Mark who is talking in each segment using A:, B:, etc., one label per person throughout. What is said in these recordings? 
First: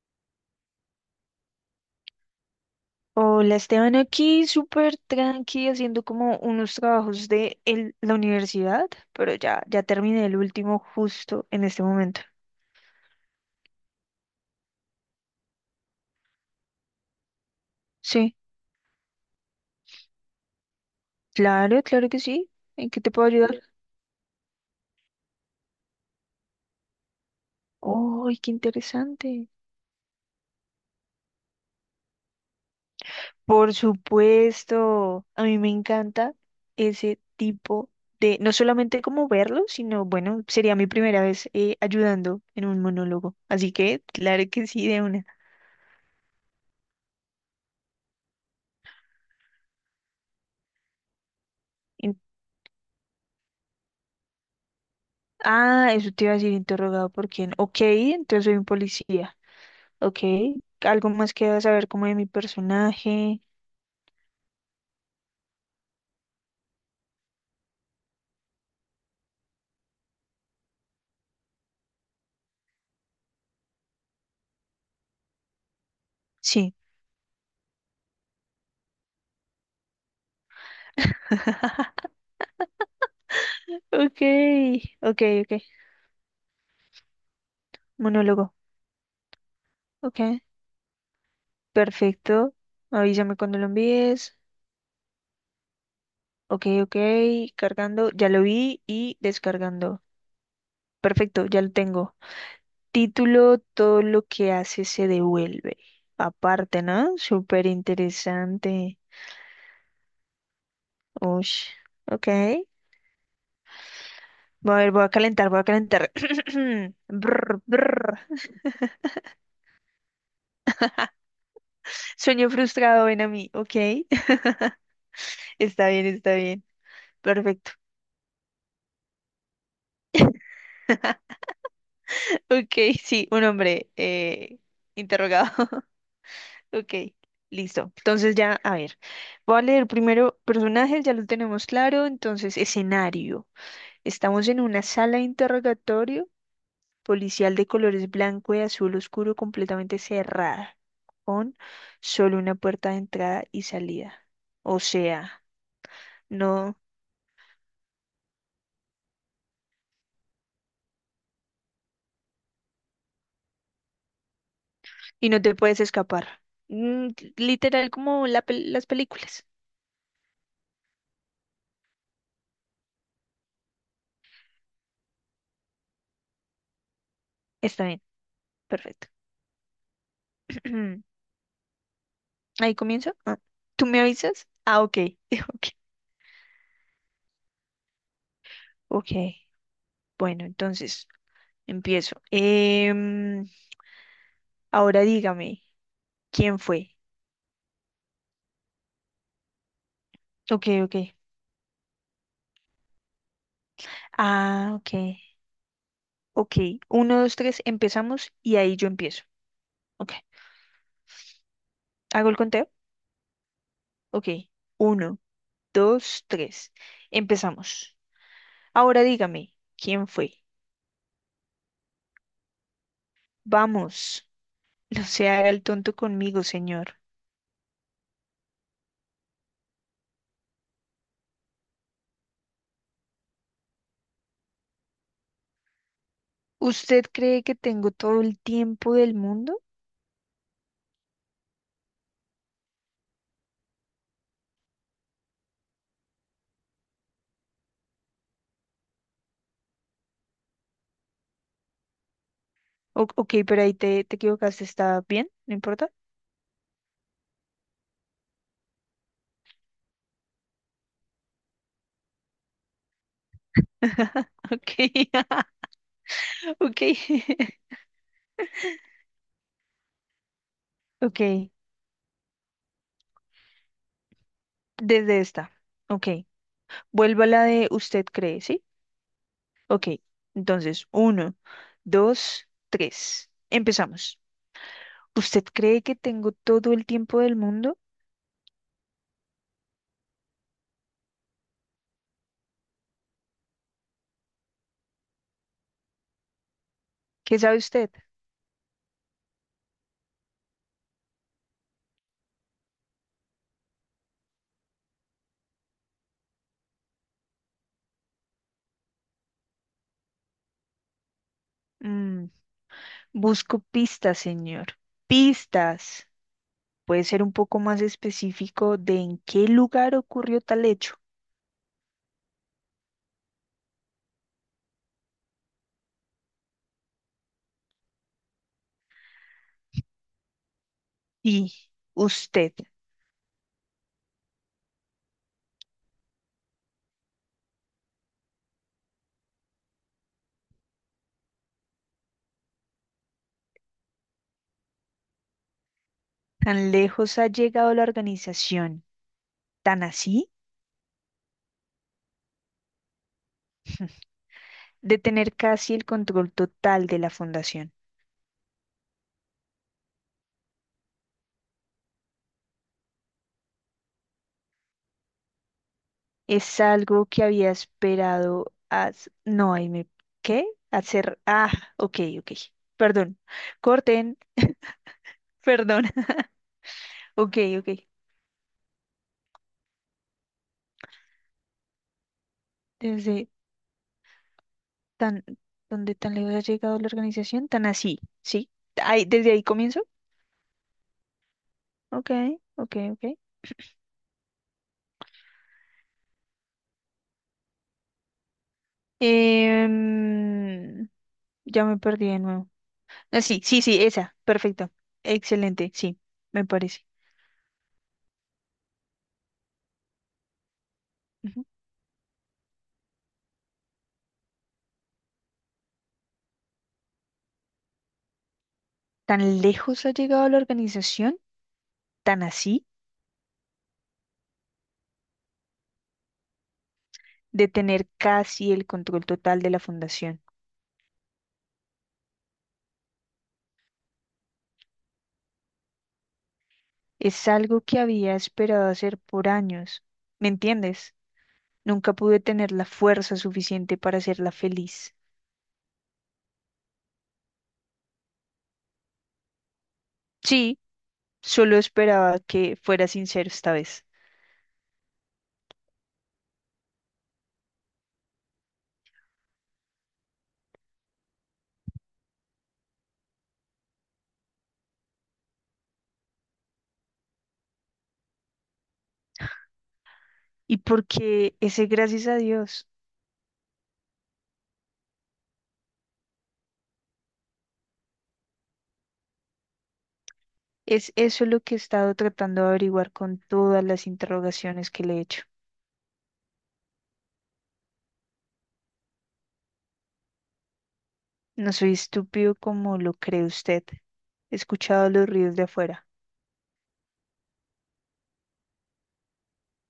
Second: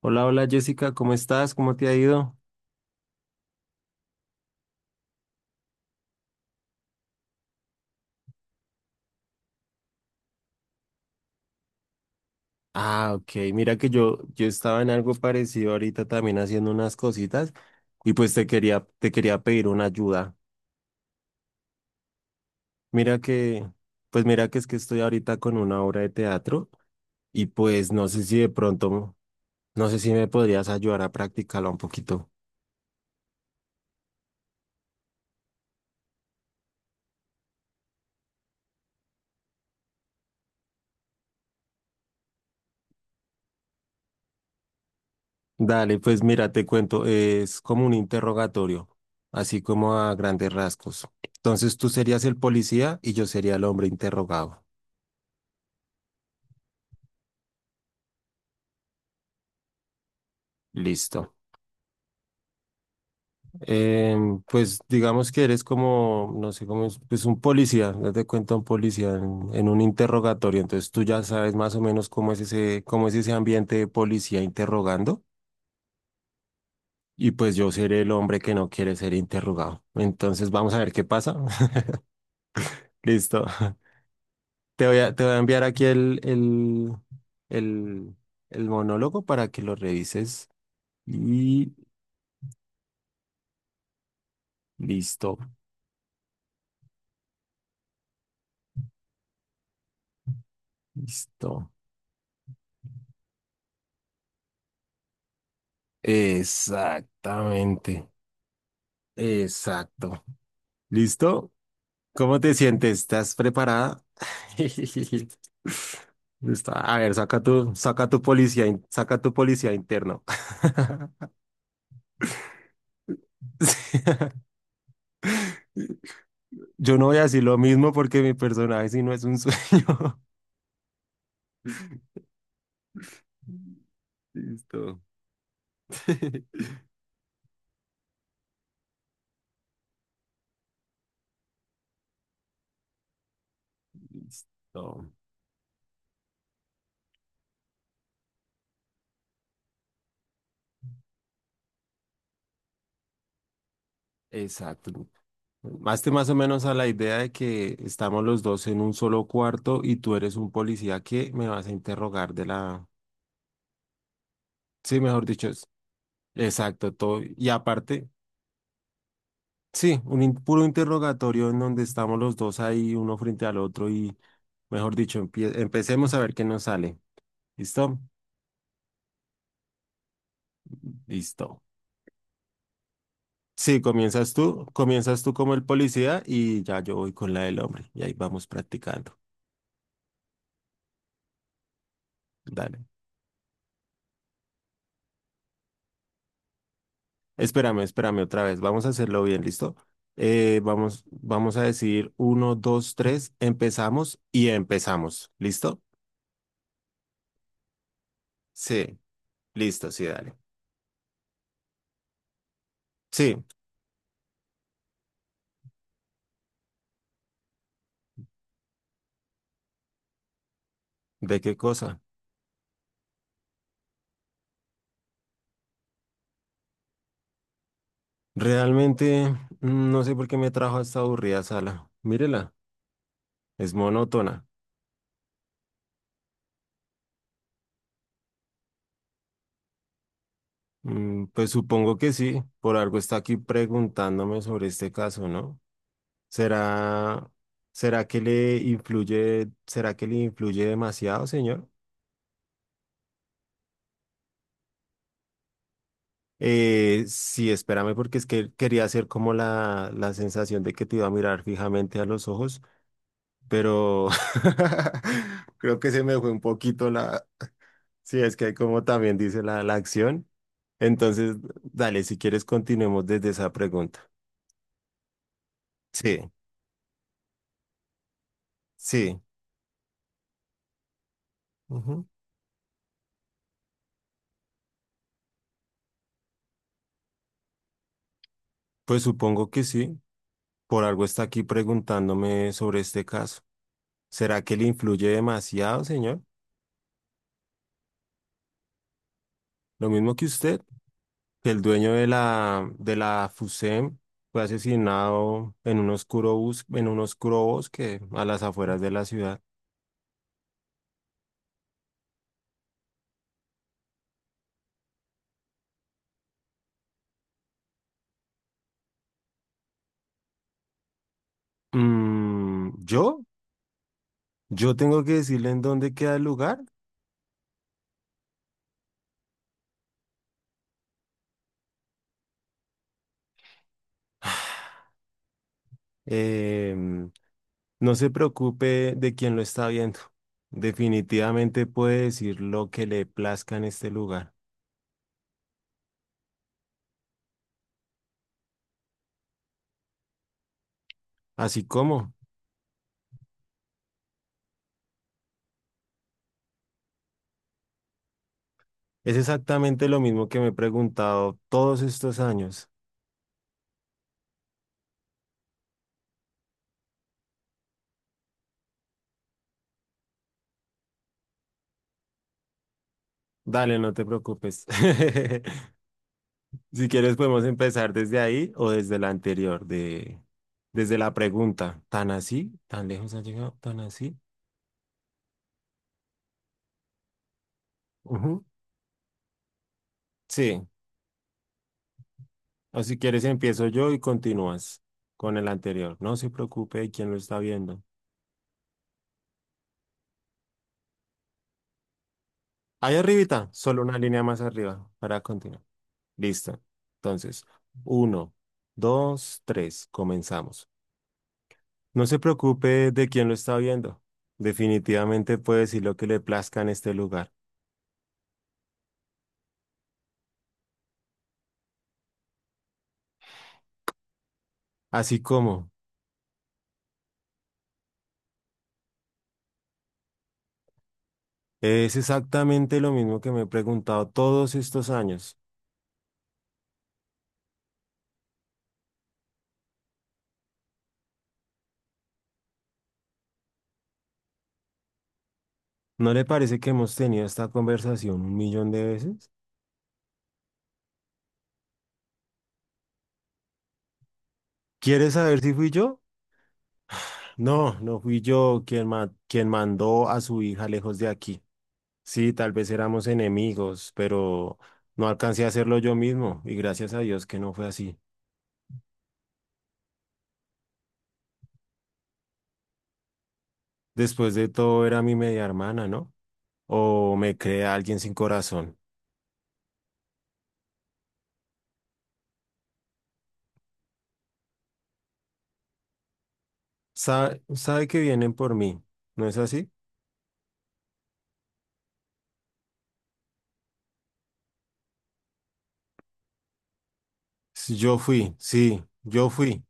A: Hola, hola Jessica, ¿cómo estás? ¿Cómo te ha ido?
B: Hola Esteban, aquí súper tranqui haciendo como unos trabajos de la universidad, pero ya terminé el último justo en este momento.
A: Ah, ok, mira que yo estaba en algo parecido ahorita también haciendo unas cositas y pues
B: Sí,
A: te quería pedir una ayuda.
B: claro, claro que sí. ¿En qué te
A: Mira
B: puedo ayudar?
A: que, pues mira que es que estoy ahorita con una obra de teatro y pues no sé
B: ¡Ay,
A: si de
B: qué
A: pronto,
B: interesante!
A: no sé si me podrías ayudar a practicarla un poquito.
B: Por supuesto, a mí me encanta ese tipo de, no solamente como verlo, sino bueno, sería mi primera vez ayudando en un monólogo. Así que, claro que sí, de una.
A: Dale, pues mira, te cuento, es como un interrogatorio, así como a grandes rasgos. Entonces tú serías el policía y yo sería el hombre interrogado.
B: Ah, eso te iba a decir interrogado por quién. Ok, entonces soy un policía. Ok, algo más
A: Listo.
B: que saber como de mi personaje.
A: Pues digamos que eres como, no sé cómo es, pues un policía, date cuenta un policía en un interrogatorio, entonces tú ya sabes más o menos cómo es ese ambiente de policía interrogando
B: Sí.
A: y pues yo seré el hombre que no quiere ser interrogado. Entonces vamos a ver qué pasa. Listo.
B: Ok,
A: Te voy a,
B: ok,
A: te voy a
B: ok.
A: enviar aquí el,
B: Monólogo.
A: el monólogo para que lo
B: Ok,
A: revises y
B: perfecto. Avísame cuando lo envíes.
A: listo,
B: Ok, ok. Cargando, ya lo vi y descargando. Perfecto, ya
A: listo.
B: lo tengo. Título, todo lo que hace se devuelve. Aparte, ¿no? Súper
A: Exactamente,
B: interesante.
A: exacto. ¿Listo?
B: Ush. Ok.
A: ¿Cómo te sientes? ¿Estás preparada?
B: Voy a ver, voy a calentar, voy a calentar.
A: A ver,
B: Brr,
A: saca
B: brr.
A: tu policía, saca tu policía interno.
B: Sueño frustrado, ven a mí, ¿ok?
A: Sí.
B: Está bien, está bien.
A: Yo no voy a decir lo
B: Perfecto.
A: mismo porque mi personaje si no es un sueño.
B: Ok, sí, un hombre
A: Listo.
B: interrogado. Ok, listo. Entonces ya, a ver, voy a leer primero personajes, ya lo tenemos claro. Entonces, escenario. Estamos en una
A: Listo.
B: sala de interrogatorio policial de colores blanco y azul oscuro completamente cerrada, con solo una puerta de entrada y salida. O
A: Exacto.
B: sea...
A: Hazte más o menos a
B: No,
A: la idea de que estamos los dos en un solo cuarto y tú eres un policía que me vas a interrogar de la... Sí, mejor
B: y no
A: dicho,
B: te puedes escapar.
A: exacto,
B: Mm,
A: todo. Y
B: literal
A: aparte,
B: como las películas.
A: sí, un puro interrogatorio en donde estamos los dos ahí, uno frente al otro y, mejor dicho, empecemos a ver qué nos sale.
B: Está
A: ¿Listo?
B: bien, perfecto.
A: Listo.
B: Ahí comienzo. Ah,
A: Sí,
B: ¿tú me
A: comienzas
B: avisas?
A: tú,
B: Ah, ok.
A: comienzas tú como el
B: Ok.
A: policía y ya yo voy con la del hombre y ahí vamos
B: Ok.
A: practicando.
B: Bueno, entonces empiezo.
A: Dale.
B: Em, ahora dígame, ¿quién fue?
A: Espérame otra vez. Vamos a hacerlo bien, ¿listo?
B: Ok,
A: Vamos,
B: ok.
A: vamos a decir uno, dos, tres, empezamos y
B: Ah, ok.
A: empezamos. ¿Listo?
B: Ok. Uno, dos, tres, empezamos y ahí yo
A: Sí,
B: empiezo.
A: listo, sí,
B: Ok.
A: dale.
B: ¿Hago el conteo?
A: Sí,
B: Ok. Uno, dos, tres. Empezamos. Ahora dígame, ¿quién fue?
A: ¿de qué cosa?
B: Vamos. No se haga el tonto conmigo, señor.
A: Realmente no sé por qué me trajo a esta aburrida sala. Mírela, es monótona.
B: ¿Usted cree que tengo todo el tiempo del mundo?
A: Pues supongo que sí, por algo está aquí preguntándome sobre este caso, ¿no? ¿Será, ¿será que le influye demasiado, señor?
B: Ok, pero ahí te equivocaste. ¿Está bien? ¿No importa?
A: Sí, espérame porque es que quería hacer como la sensación de que te iba a mirar fijamente a los ojos, pero
B: Ok,
A: creo que se me fue un
B: ok,
A: poquito la. Sí, es que como también dice la acción. Entonces,
B: ok.
A: dale, si quieres, continuemos desde esa pregunta.
B: Desde esta. Ok.
A: Sí,
B: Vuelvo a la de usted cree, ¿sí?
A: sí,
B: Ok. Entonces, uno,
A: ujú.
B: dos, tres. Empezamos. ¿Usted cree que tengo todo el tiempo del mundo?
A: Pues supongo que sí. Por algo está aquí preguntándome sobre este caso. ¿Será que le influye demasiado, señor?
B: ¿Qué sabe usted?
A: Lo mismo que usted, que el dueño de la FUSEM fue asesinado en un oscuro bosque a las afueras de la ciudad.
B: Mm, busco pistas, señor. Pistas. Puede ser un poco más específico de en qué lugar ocurrió tal hecho.
A: ¿Yo? ¿Yo tengo que decirle en dónde queda el lugar?
B: Y usted,
A: Em, no se preocupe de quién lo está viendo. Definitivamente puede decir lo que le plazca en este lugar.
B: ¿tan lejos ha llegado la organización, tan así,
A: Así como
B: de tener casi el control total de la fundación?
A: es exactamente lo mismo que me he preguntado todos estos años.
B: ¿Es algo que había esperado a... No, ahí me... ¿Qué? Hacer... Ah, ok, ok. Perdón.
A: Dale, no te
B: Corten.
A: preocupes.
B: Perdón.
A: Si quieres
B: Ok,
A: podemos
B: ok.
A: empezar desde ahí o desde la anterior, de, desde la pregunta. ¿Tan así? ¿Tan lejos ha
B: Desde
A: llegado? ¿Tan así?
B: tan... ¿Dónde tan lejos ha llegado la organización? Tan así,
A: Ujú.
B: ¿sí? Ahí, ¿desde ahí comienzo?
A: Sí.
B: Ok, ok,
A: O si
B: ok.
A: quieres empiezo yo y continúas con el anterior. No se preocupe de quién lo está viendo.
B: Em, ya me perdí de nuevo.
A: Ahí
B: Ah, sí,
A: arribita,
B: sí, sí,
A: solo una
B: esa.
A: línea más
B: Perfecto.
A: arriba para continuar.
B: Excelente, sí, me
A: Listo.
B: parece.
A: Entonces, uno, dos, tres, comenzamos.
B: Ujú.
A: No se preocupe de quién lo está viendo. Definitivamente puede decir lo que le plazca en este lugar.
B: ¿Tan lejos ha llegado la organización, tan así,
A: Así como
B: de tener casi el control total de la fundación?
A: es exactamente lo mismo que me he preguntado todos estos años.
B: Es algo que había esperado hacer por años. ¿Me entiendes? Nunca pude tener la fuerza suficiente para hacerla feliz.
A: ¿No le parece que hemos tenido esta conversación un millón de veces?
B: Sí, solo esperaba que fuera sincero esta vez.
A: ¿Quiere saber si fui yo? No, no fui yo quien mandó a su hija lejos de aquí. Sí, tal vez éramos enemigos, pero no alcancé a hacerlo yo mismo y gracias a Dios que no fue así.
B: ¿Y porque ese gracias a Dios?
A: Después de todo era mi media hermana, ¿no? O me crea alguien sin corazón.
B: Es eso lo que he estado tratando de averiguar con todas las interrogaciones que le he hecho.
A: Sabe que vienen por mí, ¿no es así?
B: No soy estúpido como lo cree usted. He escuchado los ruidos de afuera.
A: Yo fui, sí, yo fui.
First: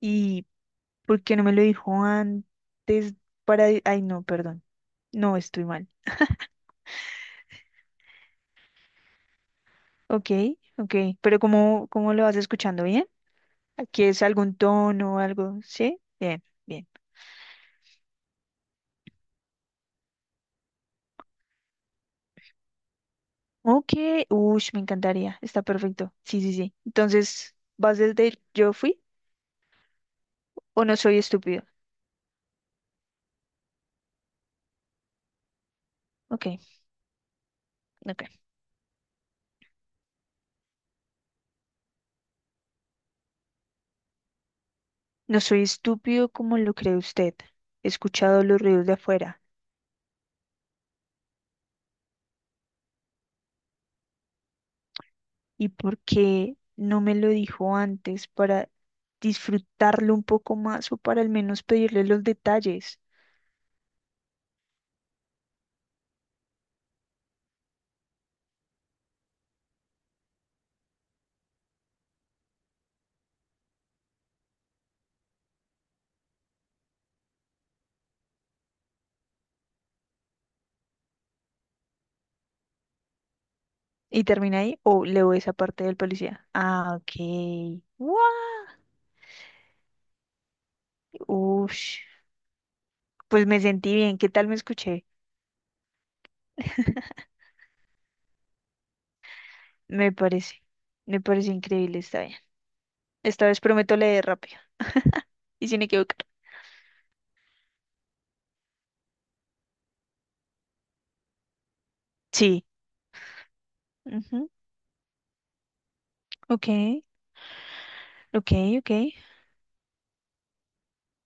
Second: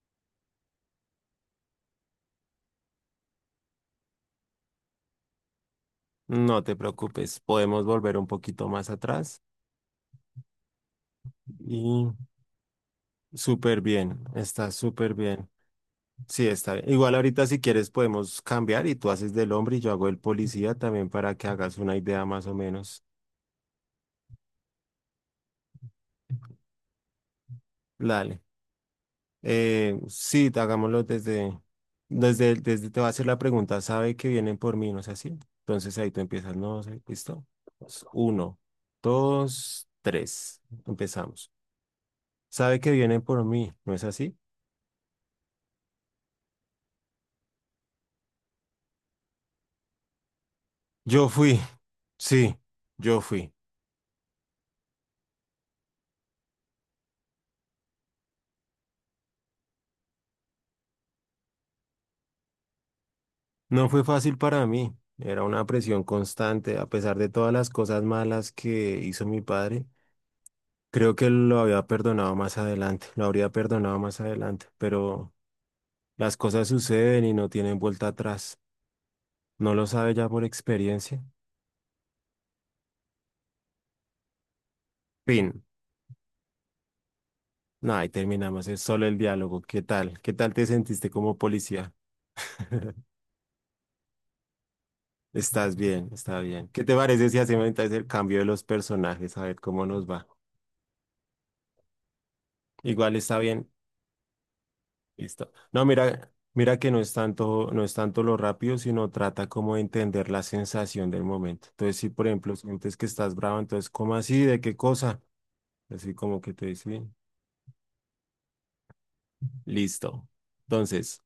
B: ¿Y por qué no me lo dijo antes para... Ay, no, perdón. No, estoy mal.
A: No te preocupes, podemos volver un poquito más atrás
B: Ok, ok. Pero ¿cómo,
A: y
B: cómo lo vas escuchando? ¿Bien?
A: súper
B: ¿Aquí es
A: bien,
B: algún
A: está súper
B: tono o
A: bien.
B: algo? ¿Sí? Bien,
A: Sí, está
B: bien.
A: bien. Igual ahorita si quieres podemos cambiar y tú haces del hombre y yo hago el policía también para que hagas una idea más o menos.
B: Ok, uy, me encantaría. Está perfecto. Sí, sí, sí. Entonces, ¿vas desde
A: Dale.
B: el yo fui
A: Sí,
B: o no
A: hagámoslo
B: soy
A: desde,
B: estúpido?
A: desde, desde, te va a hacer la pregunta, sabe que vienen por mí, ¿no es así? Entonces ahí tú
B: Ok,
A: empiezas, no sé, ¿listo? Pues,
B: ok.
A: uno, dos, tres, empezamos. Sabe que vienen por mí, ¿no es así?
B: No soy estúpido como lo cree usted. He escuchado los ruidos de afuera.
A: Yo fui, sí, yo fui.
B: ¿Y por qué no me lo dijo antes para disfrutarlo un poco más o para al menos pedirle los detalles?
A: No fue fácil para mí, era una presión constante, a pesar de todas las cosas malas que hizo mi padre. Creo que lo había perdonado más adelante, lo habría perdonado más adelante, pero... Las cosas suceden y no tienen vuelta atrás. ¿No lo sabe ya por experiencia?
B: ¿Y termina ahí o leo esa
A: Fin.
B: parte del policía? Ah, ok.
A: No, ahí
B: ¡Guau!
A: terminamos. Es solo el diálogo. ¿Qué tal? ¿Qué tal te sentiste como policía?
B: Ush. Pues me sentí bien. ¿Qué tal me escuché?
A: Estás bien, está bien. ¿Qué te parece si hacemos entonces el cambio de los personajes? A ver cómo nos
B: Me
A: va.
B: parece. Me parece increíble. Está bien.
A: Igual está
B: Esta vez
A: bien.
B: prometo leer rápido
A: Listo.
B: y sin
A: No,
B: equivocar.
A: mira, mira que no es tanto, no es tanto lo rápido, sino trata como de entender la sensación del momento. Entonces, si por ejemplo
B: Sí.
A: sientes que estás bravo, entonces, ¿cómo así?
B: Ujú.
A: ¿De qué cosa? Así como que te
B: Ok.
A: dice,
B: Ok, ok.
A: listo. Entonces,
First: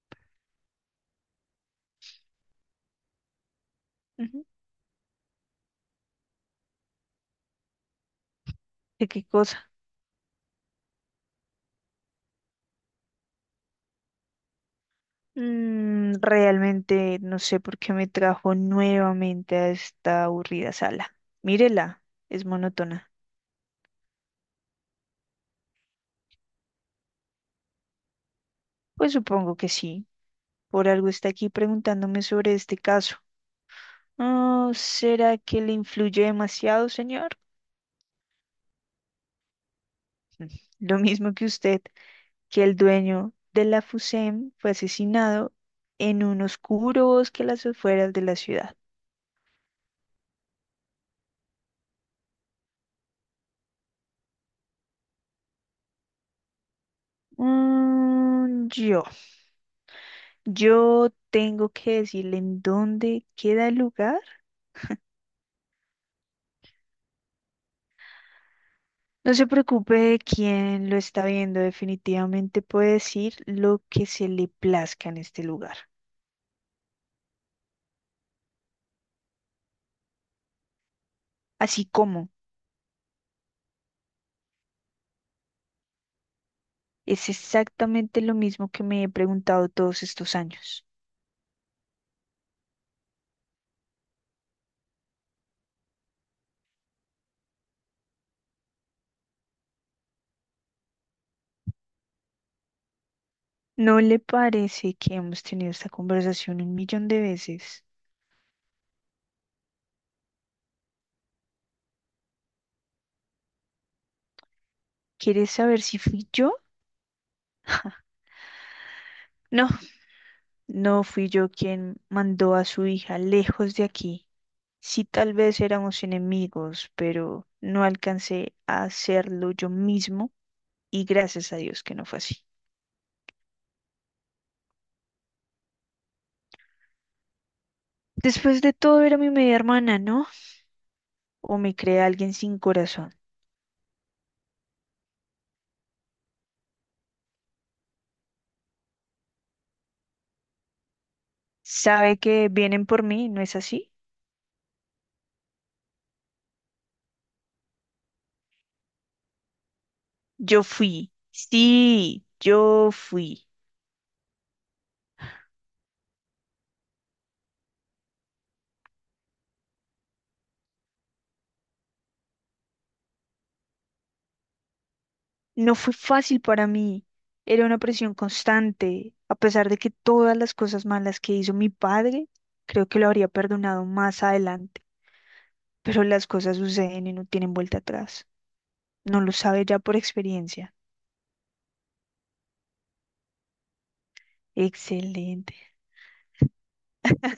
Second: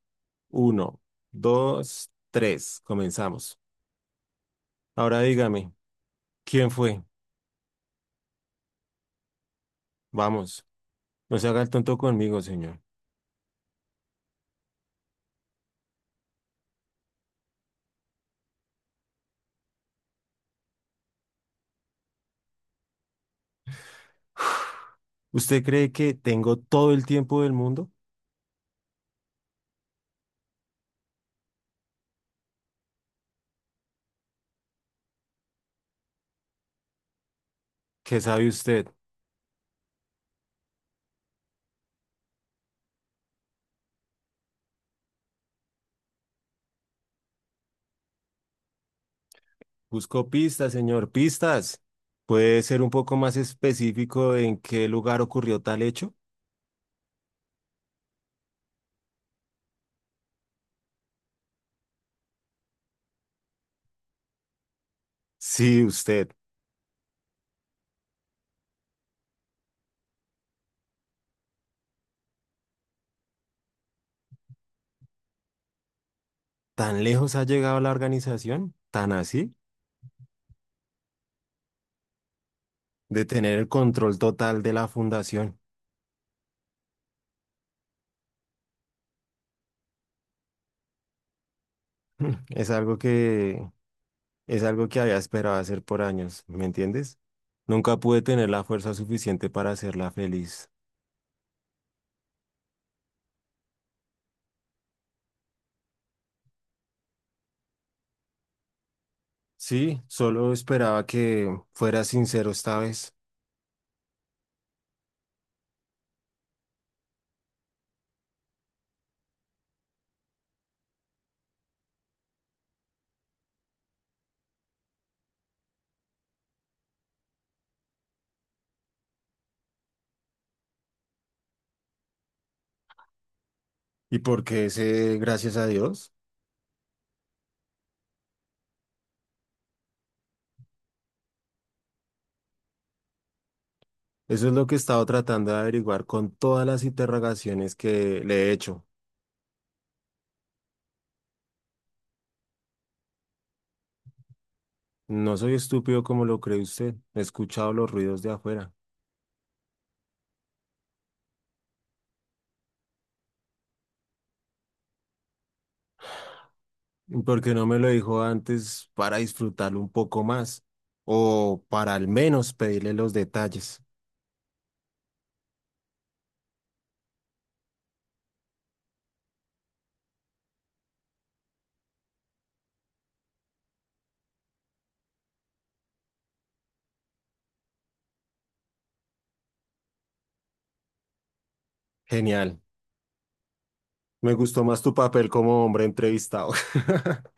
A: uno, dos, tres. Comenzamos.
B: Ujú.
A: Ahora dígame, ¿quién fue?
B: ¿De qué cosa?
A: Vamos, no se haga el tonto conmigo, señor.
B: Mm, realmente no sé por qué me trajo nuevamente a esta aburrida sala. Mírela, es monótona.
A: ¿Usted cree que tengo todo el tiempo del mundo?
B: Pues supongo que sí. Por algo está aquí preguntándome sobre este caso. Oh, ¿será que le influye demasiado, señor?
A: ¿Qué sabe usted?
B: Mm, lo mismo que usted, que el dueño de la FUSEM fue asesinado en un oscuro bosque a las afueras de la ciudad.
A: Busco pistas, señor, pistas. ¿Puede ser un poco más específico en qué lugar ocurrió tal hecho?
B: Mm, yo tengo que decirle en dónde queda el lugar.
A: Sí, usted.
B: No se preocupe de quién lo está viendo, definitivamente puede decir lo que se le plazca en este lugar.
A: ¿Tan lejos ha llegado la organización? ¿Tan así?
B: Así como
A: De tener el control total de la fundación.
B: es exactamente lo mismo que me he preguntado todos estos años.
A: Es algo que Es algo que había esperado hacer por años, ¿me entiendes? Nunca pude tener la fuerza suficiente para hacerla feliz.
B: ¿No le parece que hemos tenido esta conversación un millón de veces?
A: Sí, solo esperaba que fuera sincero esta vez.
B: ¿Quieres saber si fui yo? No, no fui yo quien mandó a su hija lejos de aquí. Sí, tal vez éramos enemigos, pero no alcancé a hacerlo yo mismo y gracias a Dios que no fue así.
A: ¿Y por qué ese gracias a Dios?
B: Después de todo era mi media hermana, ¿no? ¿O me cree alguien sin corazón?
A: Eso es lo que he estado tratando de averiguar con todas las interrogaciones que le he hecho.
B: ¿Sabe que vienen por mí, no es así?
A: No soy estúpido como lo cree usted. He escuchado los ruidos de afuera.
B: Yo fui, sí, yo fui.
A: ¿Y por qué no me lo dijo antes para disfrutarlo un poco más? O para al menos pedirle los detalles.
B: No fue fácil para mí, era una presión constante, a pesar de que todas las cosas malas que hizo mi padre, creo que lo habría perdonado más adelante, pero las cosas suceden y no tienen vuelta atrás. No lo sabe ya por experiencia.
A: Genial. Me gustó más tu papel
B: Excelente.
A: como hombre entrevistado.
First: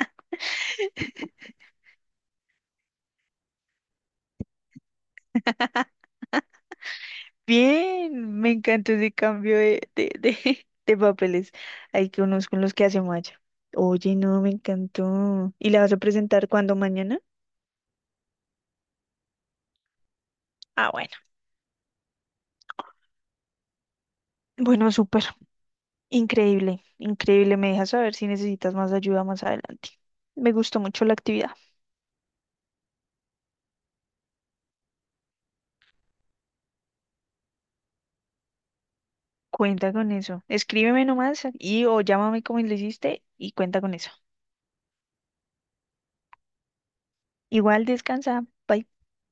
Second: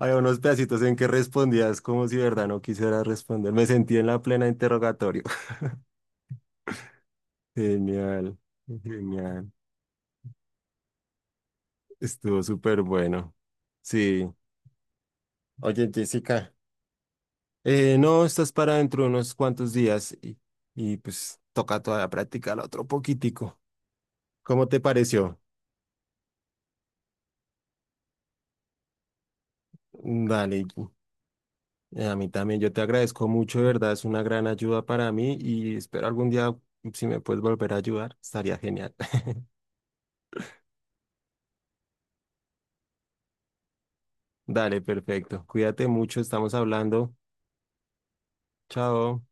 A: Había unos pedacitos en que respondías como si de verdad no quisieras responder. Me sentí en la plena interrogatorio. Genial,
B: Bien, me encantó ese
A: genial.
B: cambio de de papeles. Hay que
A: Estuvo
B: unos con los
A: súper
B: que hace
A: bueno.
B: Maya. Oye,
A: Sí.
B: no, me encantó. ¿Y la
A: Oye,
B: vas a presentar
A: Jessica,
B: cuándo mañana?
A: no, estás para dentro de unos cuantos días
B: Ah,
A: y
B: bueno.
A: pues toca todavía practicar otro poquitico. ¿Cómo te
B: Bueno, súper.
A: pareció?
B: Increíble, increíble. Me dejas saber si necesitas más ayuda más adelante. Me
A: Dale.
B: gustó mucho la actividad.
A: A mí también, yo te agradezco mucho, de verdad, es una gran ayuda para mí y espero algún día, si me puedes volver a ayudar, estaría genial.
B: Cuenta con eso. Escríbeme nomás y o llámame como le hiciste y cuenta con eso.
A: Dale, perfecto. Cuídate mucho, estamos hablando.
B: Igual descansa. Bye.
A: Chao.